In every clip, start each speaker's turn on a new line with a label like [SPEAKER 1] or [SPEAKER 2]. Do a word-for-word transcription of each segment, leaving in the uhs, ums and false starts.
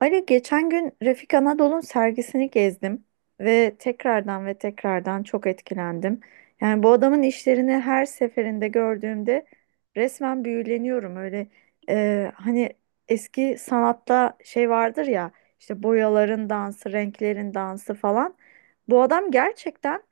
[SPEAKER 1] Ali geçen gün Refik Anadol'un sergisini gezdim ve tekrardan ve tekrardan çok etkilendim. Yani bu adamın işlerini her seferinde gördüğümde resmen büyüleniyorum. Öyle e, hani eski sanatta şey vardır ya, işte boyaların dansı, renklerin dansı falan. Bu adam gerçekten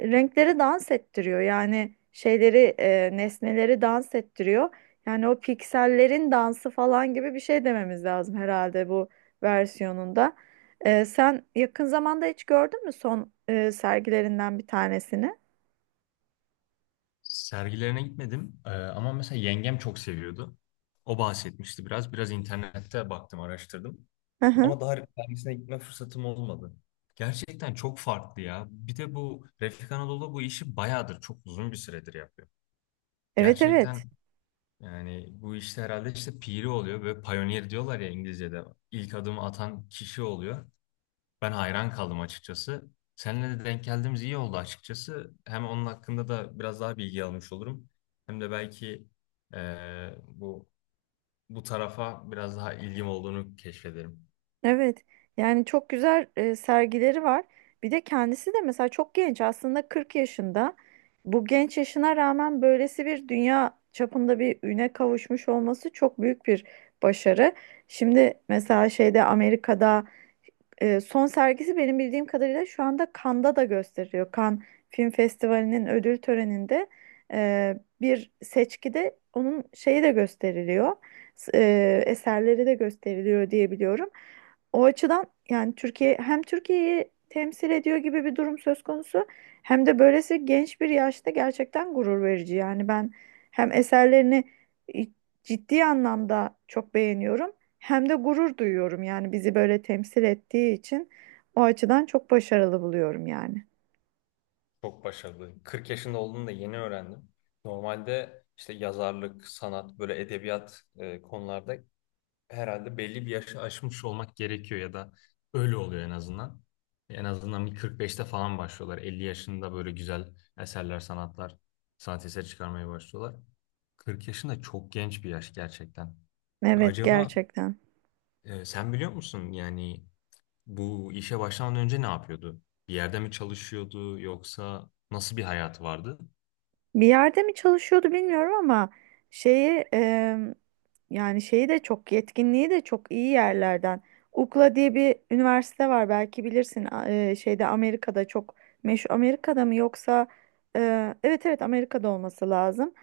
[SPEAKER 1] renkleri dans ettiriyor. Yani şeyleri, e, nesneleri dans ettiriyor. Yani o piksellerin dansı falan gibi bir şey dememiz lazım herhalde bu versiyonunda. Ee, sen yakın zamanda hiç gördün mü son e, sergilerinden bir tanesini?
[SPEAKER 2] Sergilerine gitmedim. Ee, ama mesela yengem çok seviyordu. O bahsetmişti biraz. Biraz internette baktım, araştırdım.
[SPEAKER 1] Hı hı.
[SPEAKER 2] Ama daha sergisine gitme fırsatım olmadı. Gerçekten çok farklı ya. Bir de bu Refik Anadolu bu işi bayağıdır, çok uzun bir süredir yapıyor.
[SPEAKER 1] Evet,
[SPEAKER 2] Gerçekten
[SPEAKER 1] evet.
[SPEAKER 2] yani bu işte herhalde işte piri oluyor. Böyle pioneer diyorlar ya İngilizce'de. İlk adımı atan kişi oluyor. Ben hayran kaldım açıkçası. Seninle de denk geldiğimiz iyi oldu açıkçası. Hem onun hakkında da biraz daha bilgi almış olurum. Hem de belki eee, bu bu tarafa biraz daha ilgim olduğunu keşfederim.
[SPEAKER 1] Evet. Yani çok güzel e, sergileri var. Bir de kendisi de mesela çok genç, aslında kırk yaşında. Bu genç yaşına rağmen böylesi bir dünya çapında bir üne kavuşmuş olması çok büyük bir başarı. Şimdi mesela şeyde, Amerika'da, Ee, son sergisi benim bildiğim kadarıyla şu anda Cannes'da da gösteriliyor. Cannes Film Festivali'nin ödül töreninde e, bir seçkide onun şeyi de gösteriliyor. S- e, eserleri de gösteriliyor diye biliyorum. O açıdan yani Türkiye, hem Türkiye'yi temsil ediyor gibi bir durum söz konusu, hem de böylesi genç bir yaşta gerçekten gurur verici. Yani ben hem eserlerini e, ciddi anlamda çok beğeniyorum. Hem de gurur duyuyorum yani, bizi böyle temsil ettiği için o açıdan çok başarılı buluyorum yani.
[SPEAKER 2] Çok başarılı. kırk yaşında olduğunu da yeni öğrendim. Normalde işte yazarlık, sanat, böyle edebiyat eee, konularda herhalde belli bir yaşı aşmış olmak gerekiyor ya da öyle oluyor en azından. En azından bir kırk beşte falan başlıyorlar. elli yaşında böyle güzel eserler, sanatlar, sanat eseri çıkarmaya başlıyorlar. kırk yaşında çok genç bir yaş gerçekten.
[SPEAKER 1] Evet,
[SPEAKER 2] Acaba
[SPEAKER 1] gerçekten.
[SPEAKER 2] e, sen biliyor musun yani bu işe başlamadan önce ne yapıyordu? Bir yerde mi çalışıyordu yoksa nasıl bir hayatı vardı?
[SPEAKER 1] Bir yerde mi çalışıyordu bilmiyorum ama şeyi e, yani şeyi de, çok yetkinliği de çok iyi yerlerden. U C L A diye bir üniversite var, belki bilirsin, A- e, şeyde, Amerika'da çok meşhur. Amerika'da mı yoksa e, evet, evet, Amerika'da olması lazım.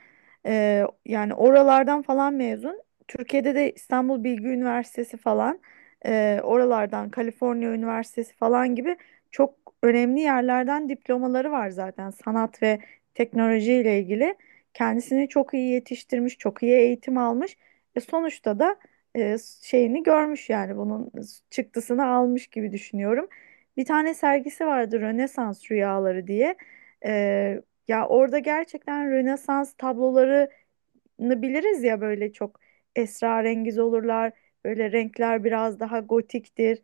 [SPEAKER 1] E, yani oralardan falan mezun. Türkiye'de de İstanbul Bilgi Üniversitesi falan, e, oralardan, Kaliforniya Üniversitesi falan gibi çok önemli yerlerden diplomaları var zaten. Sanat ve teknolojiyle ilgili kendisini çok iyi yetiştirmiş, çok iyi eğitim almış. E, sonuçta da e, şeyini görmüş yani, bunun çıktısını almış gibi düşünüyorum. Bir tane sergisi vardı, Rönesans Rüyaları diye. E, Ya orada gerçekten, Rönesans tabloları biliriz ya, böyle çok esrarengiz olurlar. Böyle renkler biraz daha gotiktir.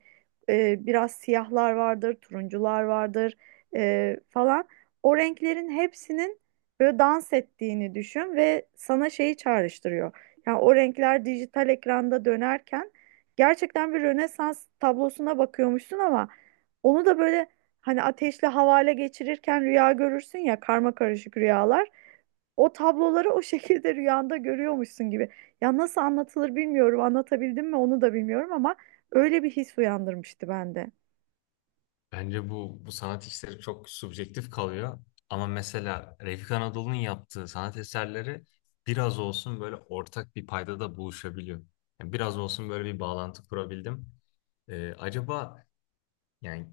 [SPEAKER 1] Ee, biraz siyahlar vardır, turuncular vardır ee, falan. O renklerin hepsinin böyle dans ettiğini düşün, ve sana şeyi çağrıştırıyor. Yani o renkler dijital ekranda dönerken gerçekten bir Rönesans tablosuna bakıyormuşsun, ama onu da böyle, hani ateşle havale geçirirken rüya görürsün ya, karma karışık rüyalar. O tabloları o şekilde rüyanda görüyormuşsun gibi. Ya nasıl anlatılır bilmiyorum. Anlatabildim mi onu da bilmiyorum, ama öyle bir his uyandırmıştı bende.
[SPEAKER 2] Bence bu, bu sanat işleri çok subjektif kalıyor. Ama mesela Refik Anadolu'nun yaptığı sanat eserleri biraz olsun böyle ortak bir paydada buluşabiliyor. Yani biraz olsun böyle bir bağlantı kurabildim. Ee, acaba yani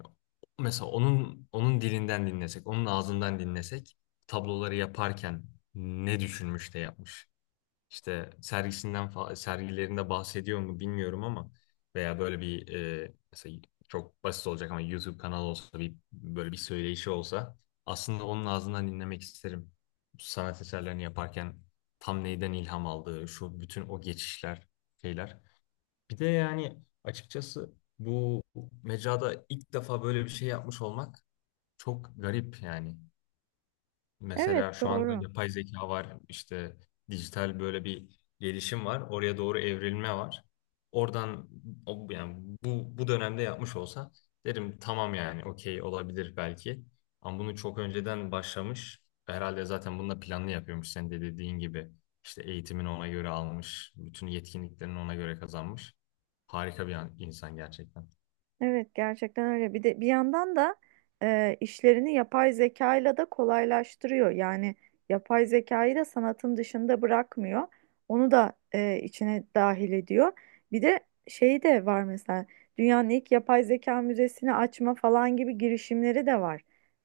[SPEAKER 2] mesela onun onun dilinden dinlesek, onun ağzından dinlesek tabloları yaparken ne düşünmüş de yapmış? İşte sergisinden fa- sergilerinde bahsediyor mu bilmiyorum ama veya böyle bir e, mesela çok basit olacak ama YouTube kanalı olsa bir böyle bir söyleyişi olsa aslında onun ağzından dinlemek isterim. Sanat eserlerini yaparken tam neyden ilham aldığı, şu bütün o geçişler, şeyler. Bir de yani açıkçası bu mecrada ilk defa böyle bir şey yapmış olmak çok garip yani.
[SPEAKER 1] Evet,
[SPEAKER 2] Mesela şu anda
[SPEAKER 1] doğru.
[SPEAKER 2] yapay zeka var, işte dijital böyle bir gelişim var, oraya doğru evrilme var. Oradan o- yani bu bu dönemde yapmış olsa derim tamam yani okey olabilir belki. Ama bunu çok önceden başlamış. Herhalde zaten bunu da planlı yapıyormuş sen de dediğin gibi. İşte eğitimini ona göre almış, bütün yetkinliklerini ona göre kazanmış. Harika bir an- insan gerçekten.
[SPEAKER 1] Evet, gerçekten öyle. Bir de bir yandan da e, işlerini yapay zekayla da kolaylaştırıyor. Yani yapay zekayı da sanatın dışında bırakmıyor. Onu da e, içine dahil ediyor. Bir de şey de var mesela, dünyanın ilk yapay zeka müzesini açma falan gibi girişimleri de var.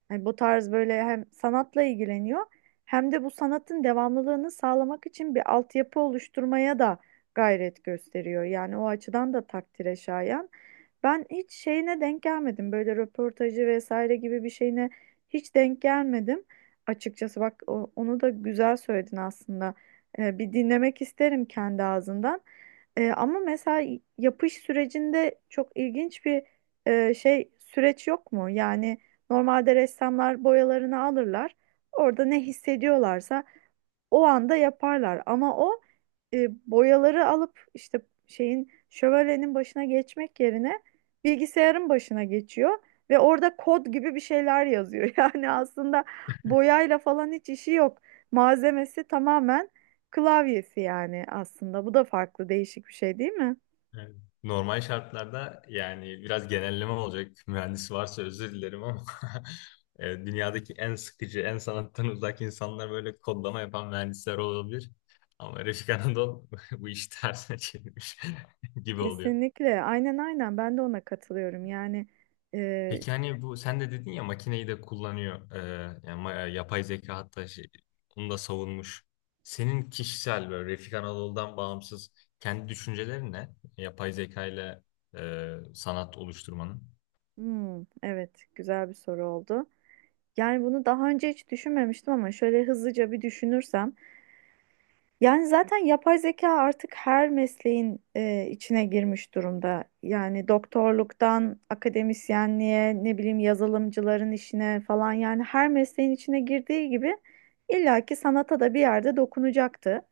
[SPEAKER 1] Hani bu tarz böyle, hem sanatla ilgileniyor, hem de bu sanatın devamlılığını sağlamak için bir altyapı oluşturmaya da gayret gösteriyor. Yani o açıdan da takdire şayan. Ben hiç şeyine denk gelmedim. Böyle röportajı vesaire gibi bir şeyine hiç denk gelmedim. Açıkçası bak, o- onu da güzel söyledin aslında. Ee, bir dinlemek isterim kendi ağzından. Ee, ama mesela yapış sürecinde çok ilginç bir e, şey süreç yok mu? Yani normalde ressamlar boyalarını alırlar. Orada ne hissediyorlarsa o anda yaparlar, ama o e, boyaları alıp, işte şeyin, şövalyenin başına geçmek yerine bilgisayarın başına geçiyor ve orada kod gibi bir şeyler yazıyor. Yani aslında boyayla falan hiç işi yok. Malzemesi tamamen klavyesi yani, aslında. Bu da farklı, değişik bir şey değil mi?
[SPEAKER 2] Evet. Normal şartlarda yani biraz genelleme olacak. Mühendis varsa özür dilerim ama e, dünyadaki en sıkıcı, en sanattan uzak insanlar böyle kodlama yapan mühendisler olabilir. Ama Refik Anadol bu işi tersine çevirmiş gibi oluyor.
[SPEAKER 1] Kesinlikle. Aynen, aynen, ben de ona katılıyorum. Yani e,
[SPEAKER 2] Peki hani bu sen de dedin ya makineyi de kullanıyor. E, yani ma- yapay zeka hatta şey, onu da savunmuş. Senin kişisel böyle Refik Anadol'dan bağımsız kendi düşüncelerin ne? Yapay zeka ile e, sanat oluşturmanın.
[SPEAKER 1] hmm, evet, güzel bir soru oldu. Yani bunu daha önce hiç düşünmemiştim ama şöyle hızlıca bir düşünürsem, yani zaten yapay zeka artık her mesleğin e, içine girmiş durumda. Yani doktorluktan akademisyenliğe, ne bileyim yazılımcıların işine falan, yani her mesleğin içine girdiği gibi illaki sanata da bir yerde dokunacaktı.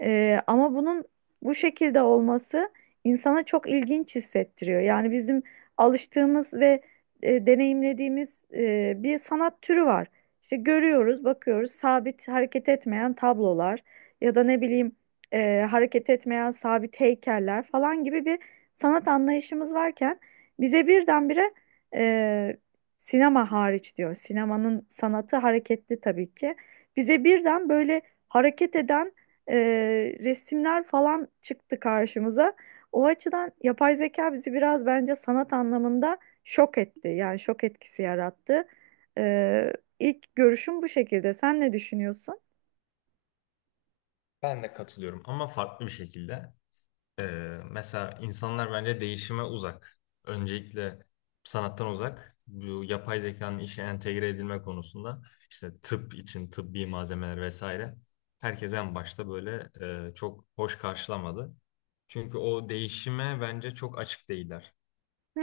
[SPEAKER 1] E, ama bunun bu şekilde olması insana çok ilginç hissettiriyor. Yani bizim alıştığımız ve e, deneyimlediğimiz e, bir sanat türü var. İşte görüyoruz, bakıyoruz, sabit, hareket etmeyen tablolar ya da ne bileyim e, hareket etmeyen sabit heykeller falan gibi bir sanat anlayışımız varken bize birdenbire, e, sinema hariç diyor, sinemanın sanatı hareketli tabii ki. Bize birden böyle hareket eden e, resimler falan çıktı karşımıza. O açıdan yapay zeka bizi biraz bence sanat anlamında şok etti. Yani şok etkisi yarattı. Ee, ilk görüşüm bu şekilde. Sen ne düşünüyorsun?
[SPEAKER 2] Ben de katılıyorum ama farklı bir şekilde. Ee, Mesela insanlar bence değişime uzak. Öncelikle sanattan uzak. Bu yapay zekanın işe entegre edilme konusunda işte tıp için tıbbi malzemeler vesaire. Herkes en başta böyle e, çok hoş karşılamadı. Çünkü o değişime bence çok açık değiller.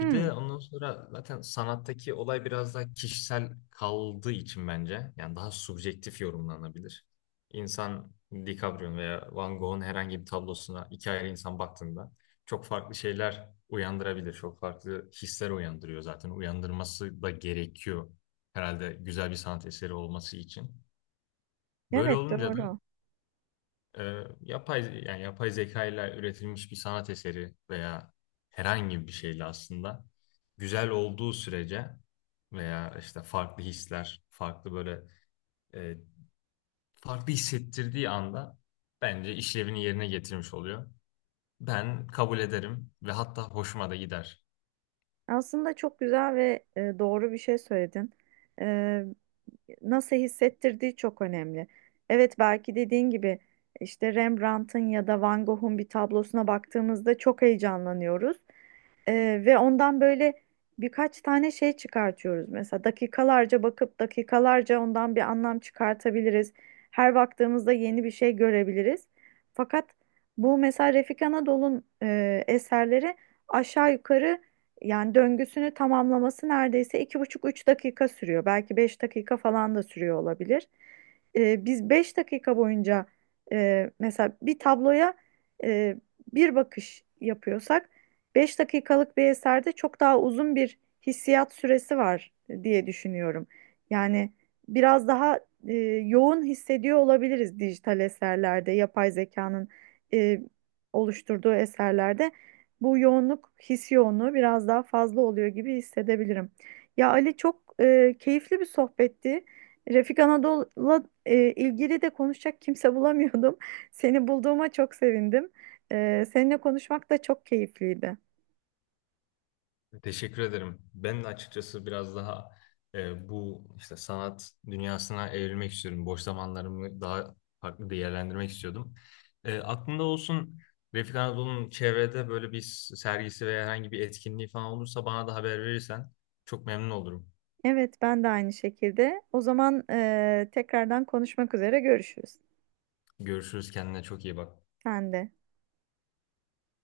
[SPEAKER 2] Bir de ondan sonra zaten sanattaki olay biraz daha kişisel kaldığı için bence yani daha subjektif yorumlanabilir. İnsan DiCaprio'nun veya Van Gogh'un herhangi bir tablosuna iki ayrı insan baktığında çok farklı şeyler uyandırabilir. Çok farklı hisler uyandırıyor zaten. Uyandırması da gerekiyor herhalde güzel bir sanat eseri olması için. Böyle
[SPEAKER 1] evet,
[SPEAKER 2] olunca da
[SPEAKER 1] doğru.
[SPEAKER 2] ee, yapay yani yapay zeka ile üretilmiş bir sanat eseri veya herhangi bir şeyle aslında güzel olduğu sürece veya işte farklı hisler, farklı böyle e, farklı hissettirdiği anda bence işlevini yerine getirmiş oluyor. Ben kabul ederim ve hatta hoşuma da gider.
[SPEAKER 1] Aslında çok güzel ve e, doğru bir şey söyledin. E, Nasıl hissettirdiği çok önemli. Evet, belki dediğin gibi, işte Rembrandt'ın ya da Van Gogh'un bir tablosuna baktığımızda çok heyecanlanıyoruz. Ee, ve ondan böyle birkaç tane şey çıkartıyoruz. Mesela dakikalarca bakıp dakikalarca ondan bir anlam çıkartabiliriz. Her baktığımızda yeni bir şey görebiliriz. Fakat bu mesela Refik Anadol'un e, eserleri aşağı yukarı, yani döngüsünü tamamlaması neredeyse iki buçuk üç dakika sürüyor. Belki beş dakika falan da sürüyor olabilir. Ee, biz beş dakika boyunca e, mesela bir tabloya e, bir bakış yapıyorsak, beş dakikalık bir eserde çok daha uzun bir hissiyat süresi var diye düşünüyorum. Yani biraz daha e, yoğun hissediyor olabiliriz dijital eserlerde, yapay zekanın e, oluşturduğu eserlerde. Bu yoğunluk, his yoğunluğu biraz daha fazla oluyor gibi hissedebilirim. Ya Ali, çok e, keyifli bir sohbetti. Refik Anadolu'la e, ilgili de konuşacak kimse bulamıyordum. Seni bulduğuma çok sevindim. Ee, seninle konuşmak da çok keyifliydi.
[SPEAKER 2] Teşekkür ederim. Ben de açıkçası biraz daha e, bu işte sanat dünyasına evrilmek istiyorum. Boş zamanlarımı daha farklı değerlendirmek istiyordum. E, aklımda olsun, Refik Anadolu'nun çevrede böyle bir sergisi veya herhangi bir etkinliği falan olursa bana da haber verirsen çok memnun olurum.
[SPEAKER 1] Evet, ben de aynı şekilde. O zaman eee, tekrardan konuşmak üzere görüşürüz.
[SPEAKER 2] Görüşürüz, kendine çok iyi bak.
[SPEAKER 1] Sen de.